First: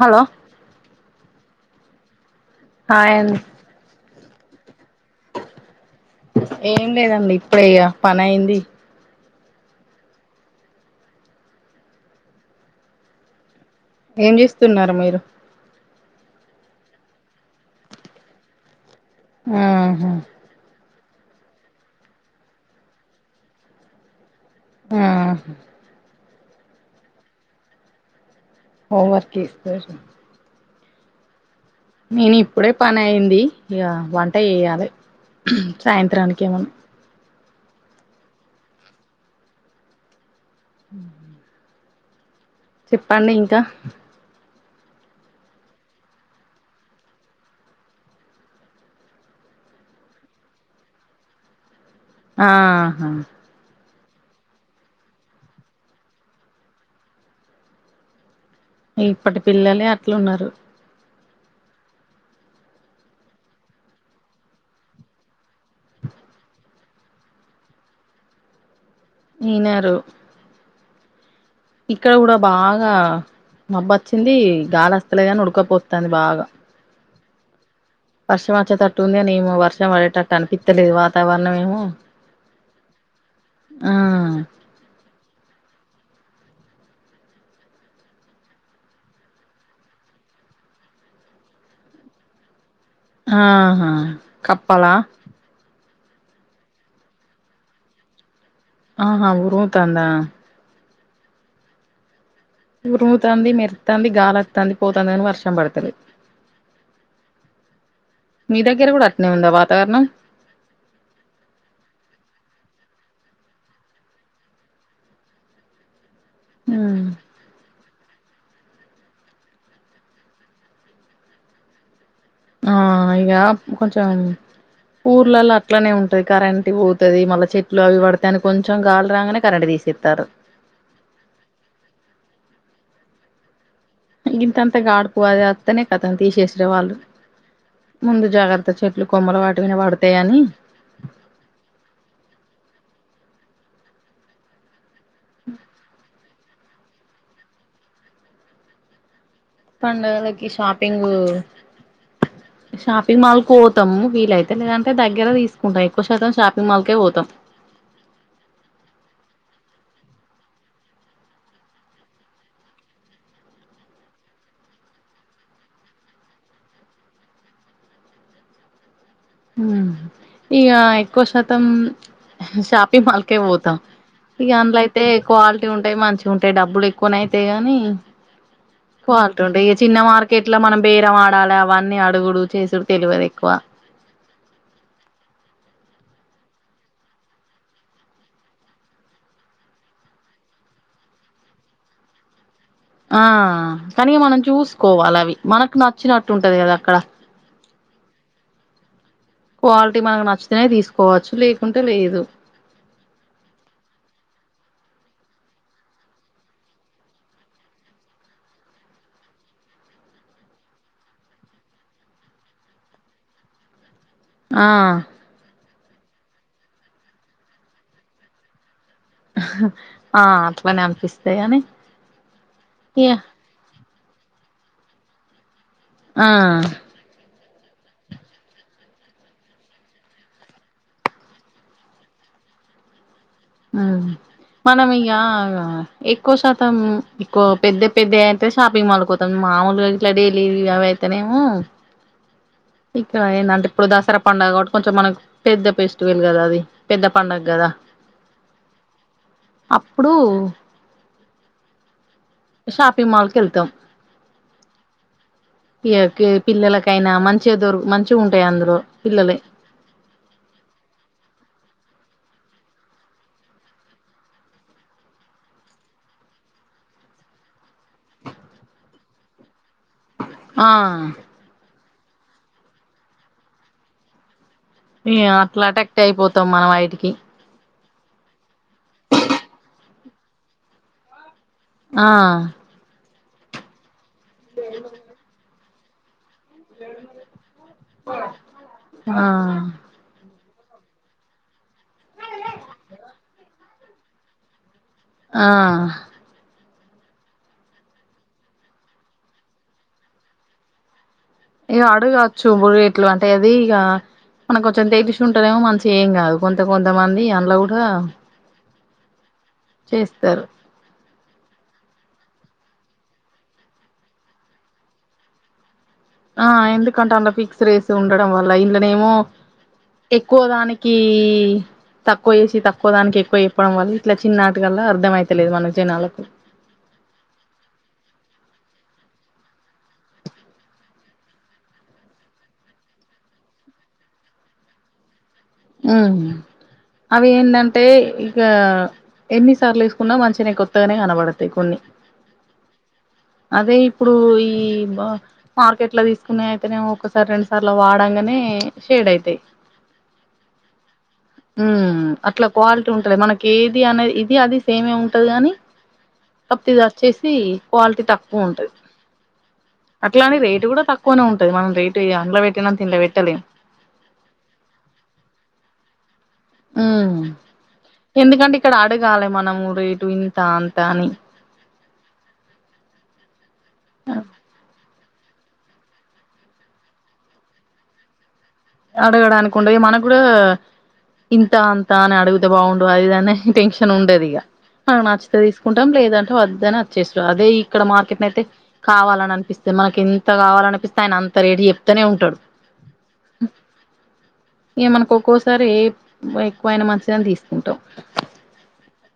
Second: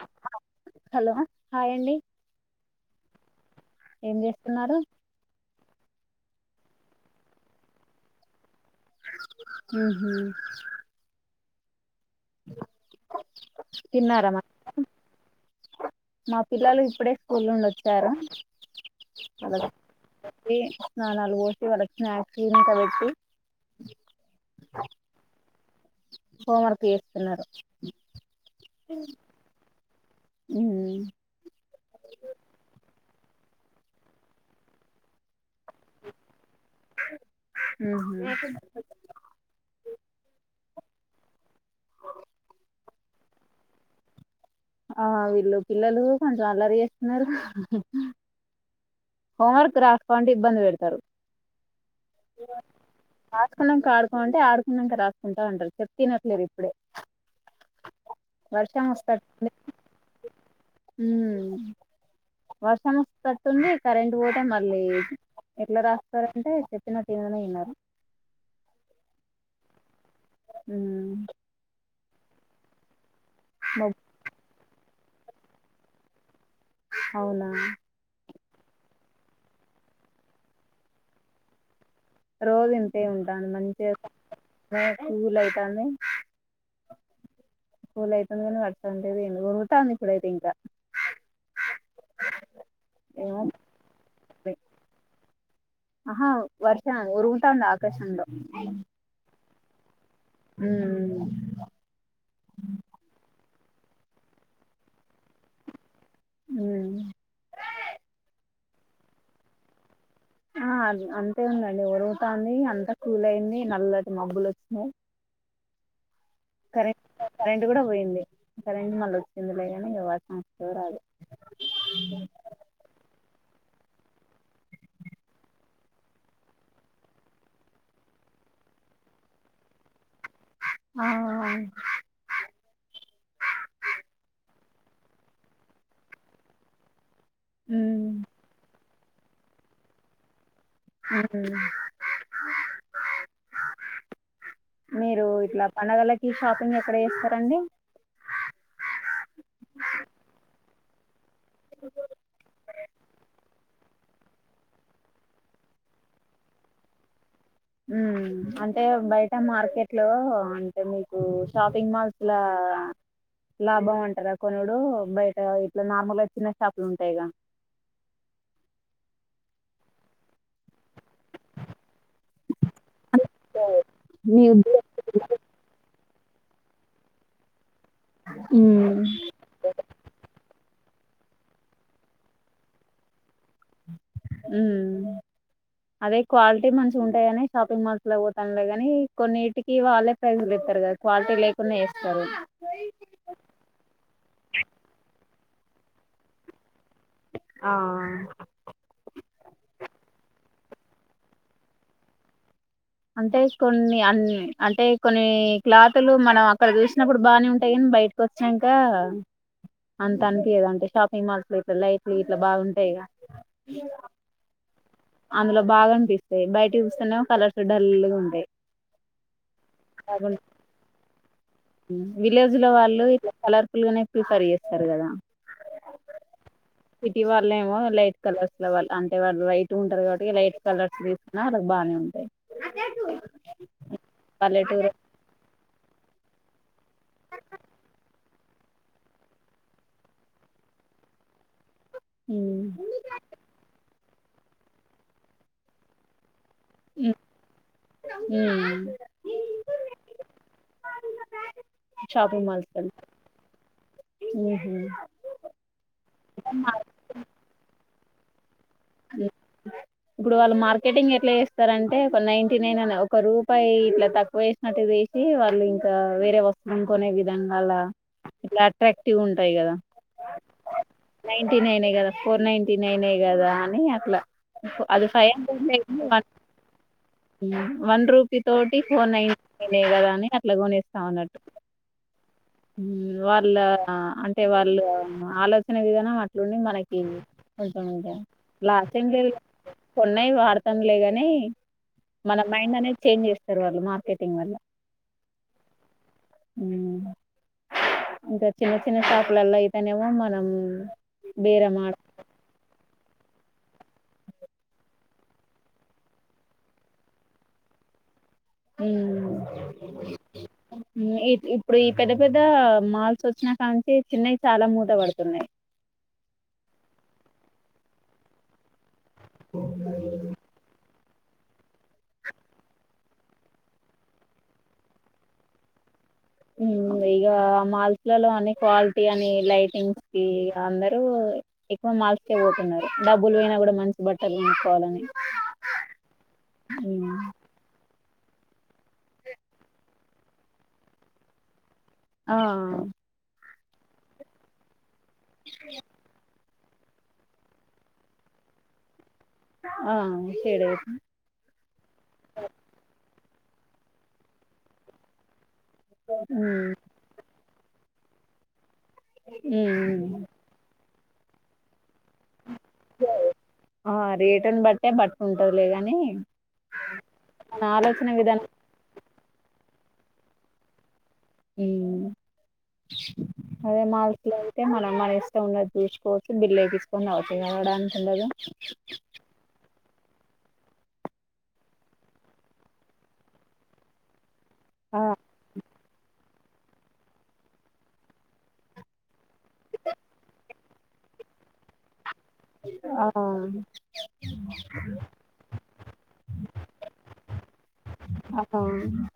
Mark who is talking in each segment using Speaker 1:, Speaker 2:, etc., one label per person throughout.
Speaker 1: Hello
Speaker 2: hello హ్యాండి
Speaker 1: హ్యాండి
Speaker 2: ఏం చేస్తున్నారు
Speaker 1: ఏం లేదండి ఇప్పుడేయిగా పని అయింది
Speaker 2: ఉహూ తిన్నారా
Speaker 1: ఏం
Speaker 2: మ
Speaker 1: చేస్తున్నారు మీరు
Speaker 2: మా పిల్లలు ఇప్పుడే స్కూల్ నుండి వచ్చారు అలాగ
Speaker 1: ఆహా
Speaker 2: వీ స్నానాలు పోసి వాళ్లకి స్నాక్స్ గింట పెట్టి
Speaker 1: ఉ
Speaker 2: హోంవర్క్ చేస్తున్నారు
Speaker 1: హోం వర్క్ చేస్తారు
Speaker 2: ఉ
Speaker 1: నేను ఇప్పుడే పని అయింది ఇక వంట చేయాలే సాయంత్రానికి ఏమన్నా
Speaker 2: ఉహూ
Speaker 1: ఉ చెప్పండి ఇంకా
Speaker 2: ఆ వీళ్ళు పిల్లలు కొంచెం అల్లరి చేస్తున్నారు హోంవర్క్ రాసుకో అంటే ఇబ్బంది పెడతారు
Speaker 1: ఆహా
Speaker 2: రాసుకున్నాక ఆడు అంటే ఆడుకున్నాక రాసుకుంటా ఉంటారు చెప్తే వినట్లేరు ఇప్పుడే వర్షం వస్తది
Speaker 1: ఇప్పటి పిల్లలే అట్లున్నారు
Speaker 2: ఉమ్ వర్షం వచ్చేటట్టు ఉంది కరెంట్ పోతే మళ్ళీ ఎట్లా రాస్తారంటే చెప్పినట్టు ఇననే ఇనారు
Speaker 1: ఇనారు
Speaker 2: ఉమ్
Speaker 1: ఇక్కడ కూడా బాగా
Speaker 2: మా
Speaker 1: మబ్బచ్చింది గాలస్తలేదు గాని ఉడకపోస్తాంది బాగా
Speaker 2: అవునా
Speaker 1: వర్షం వచ్చేతట్టు ఉందిని ఏమో వర్షం పడేటట్టు అనిపిత్తలేదు వాతావరణం ఏమో
Speaker 2: రోజూ ఇంతే ఉంటాన్ది మంచిగా
Speaker 1: ఆ
Speaker 2: కూల్ అయితాంది ఫూల్ అయితాంది కానీ వర్షం లేదు ఏం లేదు ఉరుముతాంది ఇప్పుడు అయితే ఇంకా ఏమో
Speaker 1: ఆహా
Speaker 2: మరి.
Speaker 1: కప్పల
Speaker 2: ఆహా వర్ష ఉరుముతాంది ఆకాశంలో
Speaker 1: ఆహా ఉరుముతాందా
Speaker 2: ఉమ్
Speaker 1: ఉరుముతాంది మెరుత్తాంది గాలివత్తాంది పోతుంది గాని వర్షం పడతలేదు
Speaker 2: ఉ
Speaker 1: మీ దగ్గర కూడా అట్నే ఉందా వాతావరణం
Speaker 2: ఆ అం అంతే ఉందండి ఉరుముతాంది అంతా కూల్ అయింది నల్లటి మబ్బులు వచ్చినాయి
Speaker 1: ఉమ్
Speaker 2: కరెంట్ కరెంట్ కూడా పోయింది కుందె కరెంట్ మళ్ళ వచ్చింది లేగానీ వర్షం వస్తాదో రాదో
Speaker 1: ఆ ఇగ కొంచం ఊర్లలో అట్లనే ఉంటుది కరెంట్ పోతాది మళ్ళా చెట్లు అవి పడతాయని కొంచెం గాలి రాగానే కరెంట్ తిసే స్తరు
Speaker 2: ఆ
Speaker 1: ఇంతంత గాడుపు అది వత్తనే కదా తీసేసిరి వాళ్ళు
Speaker 2: ఉమ్
Speaker 1: ముందు జాగ్రత్త చెప్పి ఇట్లా కొమ్మల వాటి పైనా పడుతాయని
Speaker 2: ఉమ్ [unintelligible] మీరు ఇట్లా పండగలకి షాపింగ్ ఎక్కడ చేస్తారండి
Speaker 1: పండగలకి షాపింగు షాపింగ్ మాల్ కి పో తం వీలైతే లేదంటే దగ్గర తీసుకుంట ఎక్కువ శాతం షాపింగ్ మాల్కే పోతాం
Speaker 2: మ్ అంటే బయట మార్కెట్ లో అంటే మీకు షాపింగ్ మాల్స్లా ఆ లాభం అంటారా కొనుడు బయట ఇట్లా నార్మల్గా చిన్న షాపులు ఉంటాయిగా
Speaker 1: మ్ ఇక ఎక్కువ శాతం షాపింగ్ మాల్కే పోతాం ఇగ
Speaker 2: ఉమ్
Speaker 1: అందులో అయితే క్వాలిటీ ఉంటాయి మంచి ఉంటాయి డబ్బులు ఎక్కువనయితయి కాని క్వాలిటీ ఉంటాయి ఇక చిన్న మార్కెట్ లో మనం బేరం ఆడాల అవన్నీ అడుగుడు చేసుడు తెలవదు ఎక్కువ
Speaker 2: మ్ అదే క్వాలిటీ మంచిగ ఉంటాయిని షాపింగ్ మాల్స్ లో పోతాంలే గానీ కొన్నిటికి వాళ్ళే ప్రైజ్ లేక్ స్తారు కదా క్వాలిటీ లేకున్నా ఏస్తారు
Speaker 1: ఆ కనిఇగ మనం చూసుకోవాలి అవి మనకు నచ్చినట్టు ఉంటది కదా అక్కడ
Speaker 2: ఆ
Speaker 1: క్వాలిటీ మనకు నచ్చితేనే తీసుకోవచ్చు లేకుంటే లేదు
Speaker 2: అంటే కొన్ని అన్ని అంటే కొన్ని క్లాతులు మనం అక్కడ చూసినప్పుడు బానే ఉంటాయి కాని బయటకు వచ్చినాక అంత అనిపీయదు అంటే షాపింగ్ మాల్స్ లో ఇట్లా లైట్లు గిట్లు బాగుంటాయిగా
Speaker 1: ఆ
Speaker 2: అందులో బాగా అనిపిస్తాయి బయట చూస్తేనేమో కలర్స్ డల్ గా ఉంటాయి
Speaker 1: హా ఆ అట్లనే అనిపిస్తాయి గాని
Speaker 2: విలేజ్ లో వాళ్ళు ఇట్లా కలర్ఫుల్ గానే ప్రిఫర్ చేస్తారు కదా
Speaker 1: ఆ
Speaker 2: పూలే ఏమో లైట్ కలర్స్ లో వాళ్ళు అంటే వాళ్ళు వైట్ గ ఉంటారు కాబట్టి లైట్ కలర్స్ తీసుకున్నా వాళ్ కి బాగానే ఉంటాయి నా కసు
Speaker 1: ఆ మనం ఇగ ఎక్కువ శాతం ఎక్కువ పెద్ద పెద్ద అయితే షాపింగ్ మాల్ పోతాం మామూలుగా ఇట్లా డైలీ అవీ అయ్ తనేమో
Speaker 2: ఉమ్
Speaker 1: ఇక్కడ ఏందంటే ఇప్పుడు దసరా పండుగ కాబట్టి కొంచెం మనకు పెద్ద పేస్ట్ వలు కదా అది పెద్ద పండగ గదా
Speaker 2: ఉమ్,
Speaker 1: అప్పుడు
Speaker 2: ఉమల్స్కండ్
Speaker 1: షాపింగ్ మాల్కి వెళ్తాం
Speaker 2: ఉమ్ ఉమ్
Speaker 1: ఇగ ఈ పిల్లలకైనా మంచిగా దొరు మంచిగా ఉంటాయి అందులో పిల్లలయి
Speaker 2: ఇప్పుడు వాళ్ళు మార్కెటింగ్ ఎట్లా చేస్తారంటే ఒక నైన్టీ నైన్ అని ఒక రూపాయి ఇట్లా తక్కువ వేసినట్టు వేసి వాళ్ళు ఇంకా వేరే వస్తువులు కొనే విధంగాల ఇట్లా అట్రాక్టివ్ ఉంటాయి కదా
Speaker 1: ఆ
Speaker 2: నైన్టీ నైనే కదా ఫోర్ నైటీ నైనే కదా అని అట్ల అది
Speaker 1: ఇగ
Speaker 2: ఫైవ్
Speaker 1: అట్లా
Speaker 2: హండ్రెడ్లే
Speaker 1: అటాక్ట్
Speaker 2: వన్
Speaker 1: అయిపోతాం మనం వాటికి
Speaker 2: ఉమ్ వన్ రూపీ తోటి ఫోర్ నైన్ టి నైనే కదా అని అట్లా కొనేస్తా ఉన్న
Speaker 1: ఆ
Speaker 2: వాళ్ళ అంటే వాళ్ళు ఆలోచన విధనం అట్ మనకి కంచం ఇగ లా
Speaker 1: ఆ
Speaker 2: కొన్ని వాడతాంలేగాని మన మైండ్ అనేది చేంజ్ చేస్తారు వాళ్ళు మార్కెటింగ్ వల్ల
Speaker 1: ఆ
Speaker 2: ఉ ఇంక చిన్న చిన్న షాపులలో అయితేనేమో మనం
Speaker 1: ఇగ
Speaker 2: బేరమాడ
Speaker 1: అడు కావచ్చు ముడి ఇట్లు అంటే అది ఇగ మనకు కొంచెం తెలిసు ఉంటారేమో మంచిగ ఎం కాదు కొంత కొంతమంది అందులో కూడా
Speaker 2: ఉ
Speaker 1: చేస్తారు
Speaker 2: ఇ ఇప్పుడు పెద్ద పెద్ద మాల్స్ వచ్చినా కాంచి చిన్నవి చాలా మూత పడుతున్నాయి
Speaker 1: ఆ ఎందుకంటే అంత ఫిక్స్ రేసి ఉండడం వల్ల ఇల్ళనేమో ఎక్కువ దానికి ఇ తక్కువ చేసి తక్కువ దానికి ఎక్కువ ఎప్పడం వల్ల ఇట్ల చిన్నటికల్లా అర్ధం అయితలేదు మన జనాలకు
Speaker 2: ఇగ మాల్స్లలో అని క్వాలిటీ అని లైటింగ్స్ కి ఇ అందరు ఎక్కువ మాల్స్కే పోతున్నారు డబ్బులు పోయినా కూడా మంచి బట్టలు కొన్నుకోవాలని
Speaker 1: ఉ అవి ఏందంటే య ఎన్నిసార్లు వేసుకున్నా మంచిగానే కొత్తగానే కనబడతాయి కొన్ని
Speaker 2: ఆ
Speaker 1: అదే ఇప్పుడు ఈ మార్కెట్ లో తీసుకు అయితేనేమో ఒకసారి రెండు సార్లు అవి వడంగానే షేడ్ అయి
Speaker 2: ఆ అం
Speaker 1: ఉ అట్ల క్వాలిటీ ఉంటది మనకి కేది అనేది ఇది అది సేమే ఉంటది కానీ కాపోతె ఇది వచ్చేసి క్వాలిటీ తక్కువ ఉంటది అట్లని రేటు కూడా తక్కువనే ఉంటది మనం రేట్ అందులో పెట్టినంత ఇందులో పెట్టలేము
Speaker 2: ఉంటాయిలే గానీ
Speaker 1: ఉ ఎందుకంటే ఇక్కడ అడగాలి మనము రేటు ఇంత అంత అని
Speaker 2: ఉ అదె మాల్స్ లో అయితే మనం మన ఇష్టం ఉన్నట్టు ఎచ్చుకోవచ్చు బిల్ ఎపించుకొని రావచ్చు ఇంగ అడగడానికి ఉండదు
Speaker 1: అడగడానికి ఉండదు మనకు కూడా ఇంత అంతా అని అడిగితే బాగుండదు అదిదనే టెన్షన్ ఉండదిగ
Speaker 2: ఆ
Speaker 1: మనకు నచ్చితే తీసుకుంటాం లేదం వద్దనే వచ్చేసురు అదే ఇక్కడ మార్కెట్ న అయితే కావాలని అనిపిస్తేంది మనకి ఎంత కావాల అనిపిస్తే ఆయన త రేట్ చెప్తనే ఉంటడు
Speaker 2: అ
Speaker 1: ఇంగ మనకు ఒక్కోసారి ఏ ఎక్కువైనా మంచిదని తీసుకుంటాం
Speaker 2: ఆహా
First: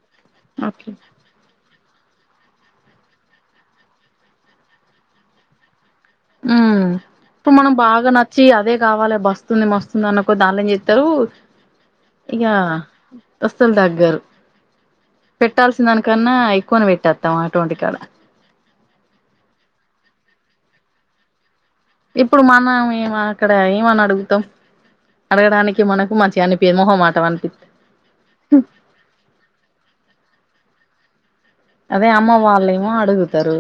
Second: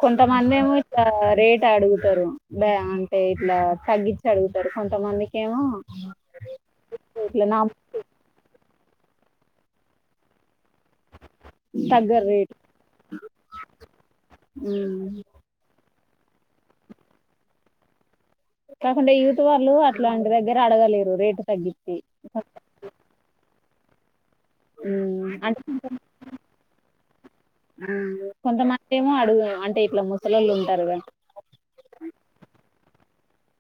Speaker 2: కొంతమంది ఏమో
Speaker 1: ఓకే
Speaker 2: ఇక్కడ రేట్ అడుగు తరు బ అంటే ఇట్లా తగ్గించి అడుగుతారు కొంతమందికేమో
Speaker 1: ఉ ఇప్పుడు మనం బాగా నచ్చి అదే కావాలి బస్తుంది మస్తుంది అనుకో దానిలో ఏం చే తరు
Speaker 2: తగ్గరు
Speaker 1: ఇగ
Speaker 2: రేటు
Speaker 1: అస్సలు తగ్గరు పెట్టాల్సిన దానికన్నా ఎక్కువనె పెట్టొత్తం అటువంటి కాడ
Speaker 2: కాకుండా యుత్ వాళ్ళు అట్లాంటి దగ్గర అడగలేరు రేటు తగ్గి
Speaker 1: ఇప్పుడు మన మేము అక్కడ ఏమని అడుగు
Speaker 2: ఉ
Speaker 1: అడగడానికి మనకు మంచిగా అనిపియదు మొహమాటం అనిపి.
Speaker 2: ఆ కొంతమంది ఏమో అడుగు అంటే ఇట్లా ముసలోళ్ళు ఉంటారుగా.
Speaker 1: అదే అమ్మ వాళ్లేమో అడుగుతరు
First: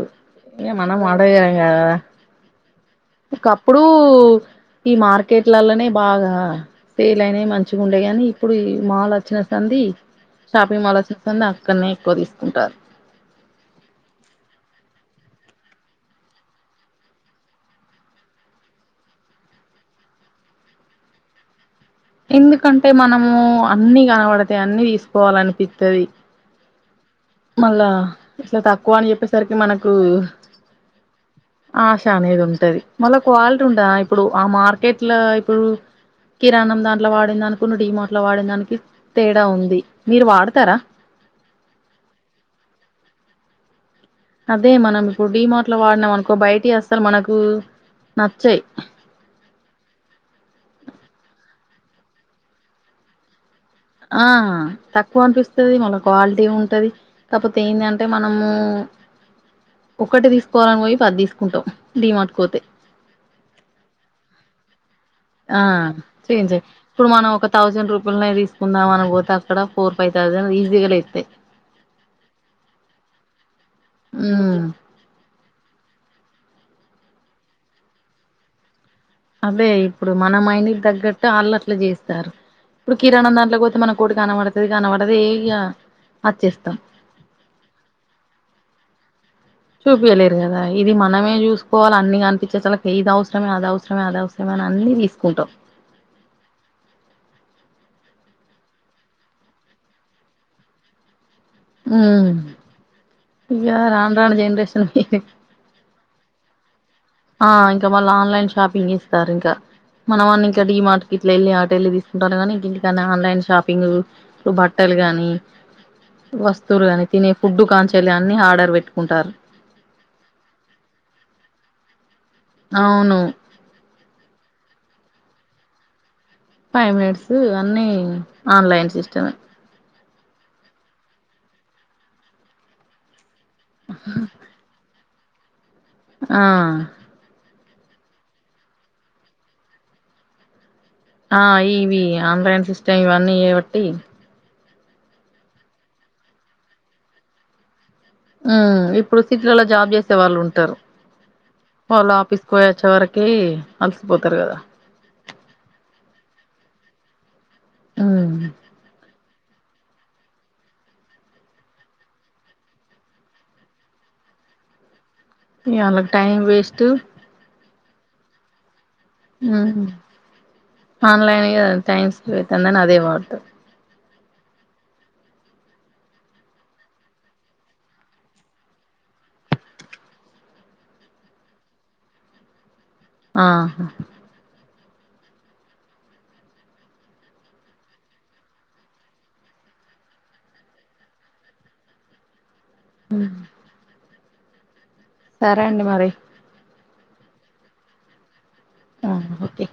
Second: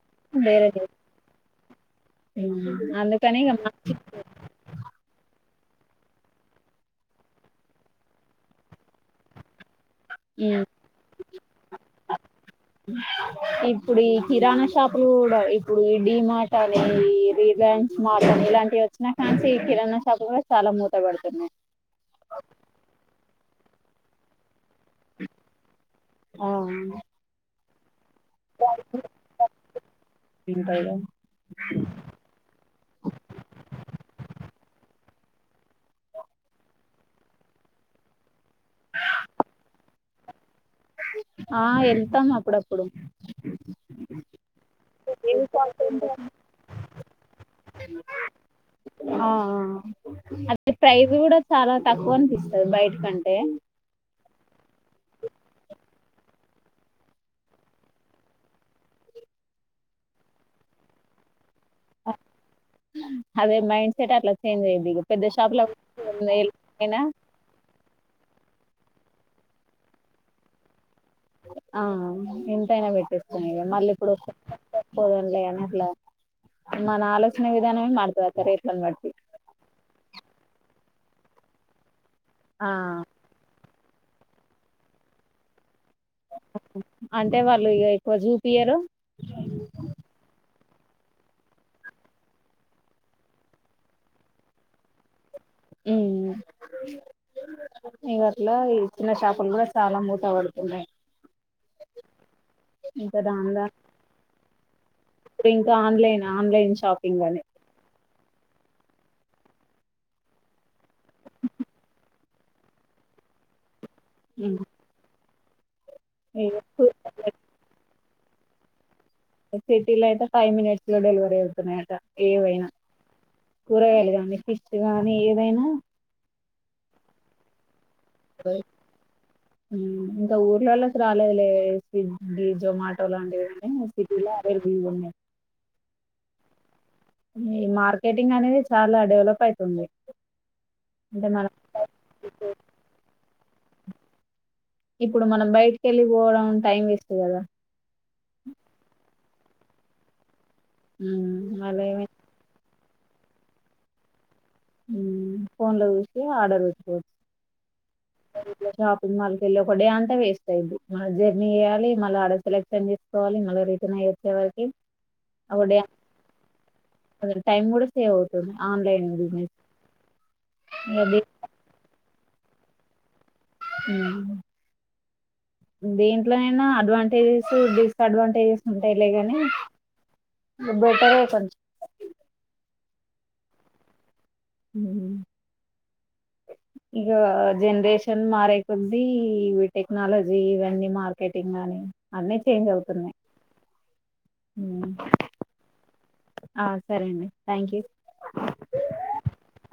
Speaker 2: వేరే
Speaker 1: ఏ
Speaker 2: చేస్తారు.
Speaker 1: మనం అడగ [unintelligible] గదా.
Speaker 2: ఉమ్, అందుకని ఇక మా-
Speaker 1: ఒకప్పుడు ఈ మార్కెట్ ట్లల్లనే బాగా సేల్అయినయ్ మంచిగా ఉండైగాని, ఇప్పుడు ఈ మాల్ వచ్చిన సంది.
Speaker 2: ఉమ్,
Speaker 1: షాపింగ్ మాల్ వచ్చిన సంధి అక్కనే ఎక్కువ తీసుకుంటారు.
Speaker 2: ఇప్పుడు ఈ కిరాణా షాపులు కూడా, ఇప్పుడు ఈ డి మార్ట్ అని, ఈ రిలయన్స్ మార్ట్. ఇలాంటివి వచ్చినా కాంచి కిరాణా షాపు కూడా చాలా మూత పడుతున్నాయి.
Speaker 1: ఎందుకంటే మనము అన్ని కనబడతాయి, అన్ని తీసుకోవాల అనిపిత్తది.
Speaker 2: ఆ,
Speaker 1: మళ్ళా ఇట్లా తక్కువ అని చెప్పేసరికి మనకు. ఆశ అనేది ఉంటది మళ్ళా క్వాలిటీ ఉంటదా ఇప్పుడు ఆ మార్కెట్ లా. ప్పుడు కిరాణం దాంట్లో వాడిన్దనుకును, డి మార్ట్ లో వాడిన దానికి తేడా ఉంది మీరు వాడతారా?
Speaker 2: ఆ వెళ్తాం అప్పుడప్పుడు
Speaker 1: అదే మనం ఇప్పుడు డి మార్ట్ లో వాడినాం అనుకో బయటి అస్సలు మనకు నచ్చాయి.
Speaker 2: ఆ, ఆ, ఆ అది ప్రైస్ కూడా చాలా తక్కువ అనిపిస్తది బయటి కంటే.
Speaker 1: ఆ తక్కువనిపిస్తది, మళ్ళ క్వాలిటీ ఉంటది కాకపోతే ఏంటంటే మనము.
Speaker 2: అ
Speaker 1: ఒక్కటీ తీసుకోవాలని పోయి పది తీస్
Speaker 2: [inaudible] అదే మైండ్ సెట్ అట్లా చేంజ్ అయ్యింది.
Speaker 1: ఆ చేంజ్ ఇప్పుడు మనం ఒక థౌజండ్ రూపాల్. [unintelligible] కుందామని పోతే అక్కడ ఫోర్ ఫైవ్ థౌసండ్ ఈజీ లే
Speaker 2: ఆ ఎంతైనా పెట్టిస్తాను ఇగ మళ్ళీ ఎప్పుడొస్తావ్?
Speaker 1: ఉమ్
Speaker 2: పోదంలే అనీ అట్లా. మన ఆలోచన విధానమే మరతది [unintelligible] రేట్లను బట్టి.
Speaker 1: అవే ఇప్పుడు మన మైండ్కి తగ్గట్టు అళ్ళు అట్లే చేస్తారు.
Speaker 2: ఆ
Speaker 1: ఇప్పుడు కిరాణం దాంట్లో పోతే మనం. కోటి కన పడతది కాన పడదు ఏయ్గా.
Speaker 2: అంటే వాళ్ళు ఇగ ఎక్కువ జూపియ్యరు.
Speaker 1: చూపియలేరు కదా! ఇది మనమే చూసుకోవాల అన్ని కనిపించే సలకి ఇది అవసరమే, అది అవసరమే, అది అవసరమే. అని అన్ని తీసుకుంటాం
Speaker 2: మ్మ్ ఈ గట్ల ఈ చిన్న షాపులు కూడా చాలా మూత పడుతున్నాయి.
Speaker 1: ఊ
Speaker 2: ఇంకా దాని దా
Speaker 1: ఇగ రాను రాను జెనరేషన్.
Speaker 2: ఇప్పుడు ఇంకా ఆన్లైన్ ఆన్లైన్ షాపింగ్ అని
Speaker 1: ఆ ఇంకా మల్ల ఆన్లైన్ షాపింగ్ చేస్తారింకా. మనవన్నింకా డి మార్ట్ కిట్ల వెళ్ళి అటెల్లి తీసుకుంటారుగానీ, ఇంటికాన్నే ఆన్లైన్ షాపింగు. [unintelligible] బట్టలు గాని వస్తువులు గాని
Speaker 2: ఇగ
Speaker 1: తినే ఫుడ్ ఖాన్ చెల్లి అన్ని హర్డర్ పెట్టుకుంటా.
Speaker 2: సిటీ లో అయితే ఫైవ్ మినిట్స్ లో డెలివరీ అవుతున్నాయట. ఏవైనా
Speaker 1: అవును
Speaker 2: కూరగాయలు గానీ, ఫిష్ గానీ ఏదైనా.
Speaker 1: ఫైవ్ మినిట్స్ అన్నీ
Speaker 2: హు
Speaker 1: ఆన్లైన్ సిస్టమే
Speaker 2: ఇంకా ఊర్లలో రాలేదు లే స్విగ్గి, జొమాటో లాంటి [unintelligible] సిటీలో అవైలబుల్లున్నాయి.
Speaker 1: ఆ
Speaker 2: ఈ మార్కెటింగ్ అనేది చాలా డెవలప్ అయితుంది.
Speaker 1: ఆ ఇవి ఆన్లైన్ సిస్టమ్ ఇవన్నీ ఏబట్టి
Speaker 2: ఇప్పుడు మనం బయటికి వెళ్ళి పోవడం టైం వేస్ట్ కదా
Speaker 1: ఉ ఇప్పుడు సిటీలలో జాబ్ చేసే వాళ్ళు ఉంటారు
Speaker 2: వాళ్ళ ఏమై
Speaker 1: వాళ్ళు ఆఫీస్కు పోయి చివరకి అలసిపోతారు కదా
Speaker 2: ఫోన్ లో చూసి ఆర్డర్ పెట్టుకోవచ్చు
Speaker 1: ఉమ్
Speaker 2: షాపింగ్ మాల్ పెళ్ళి ఒక ే అంతా వేస్ట్ అయ్యుద్ది మళ్ జర్నీ చేయాలి మళ్ళ ఆడ సెలక్షన్ చేసుకోాలిళ్ళీ రిటర్న్ అ్యే
Speaker 1: ఇగ వాళ్ళకి టైం వేస్ట్
Speaker 2: టైమ్ కూడా సేవ్ అవుతుంది ఆన్లైన్ బిజినెస్ అది
Speaker 1: ఆన్లైన్ టైం సేవ్ అవుతంది అదే మార్తం
Speaker 2: హుహు దీంట్లోనైనా అడ్వాంటేజెస్ డిసఅడ్వాంటేజెస్ ఉంటాయిలే ని బెటరే కొంచెం
Speaker 1: ఆహా
Speaker 2: ఉహు ఇక జనరేషన్ మారే కొద్ది ఇ టెక్నాలజీ ఇవన్నీ మార్కెటింగ్ కానీ అన్నీ చేంజ్ అవుతున్నాయి
Speaker 1: సరే అండి మరి
Speaker 2: ఆ సరే అండి థ్యాంక్ యూ
Speaker 1: అఓకే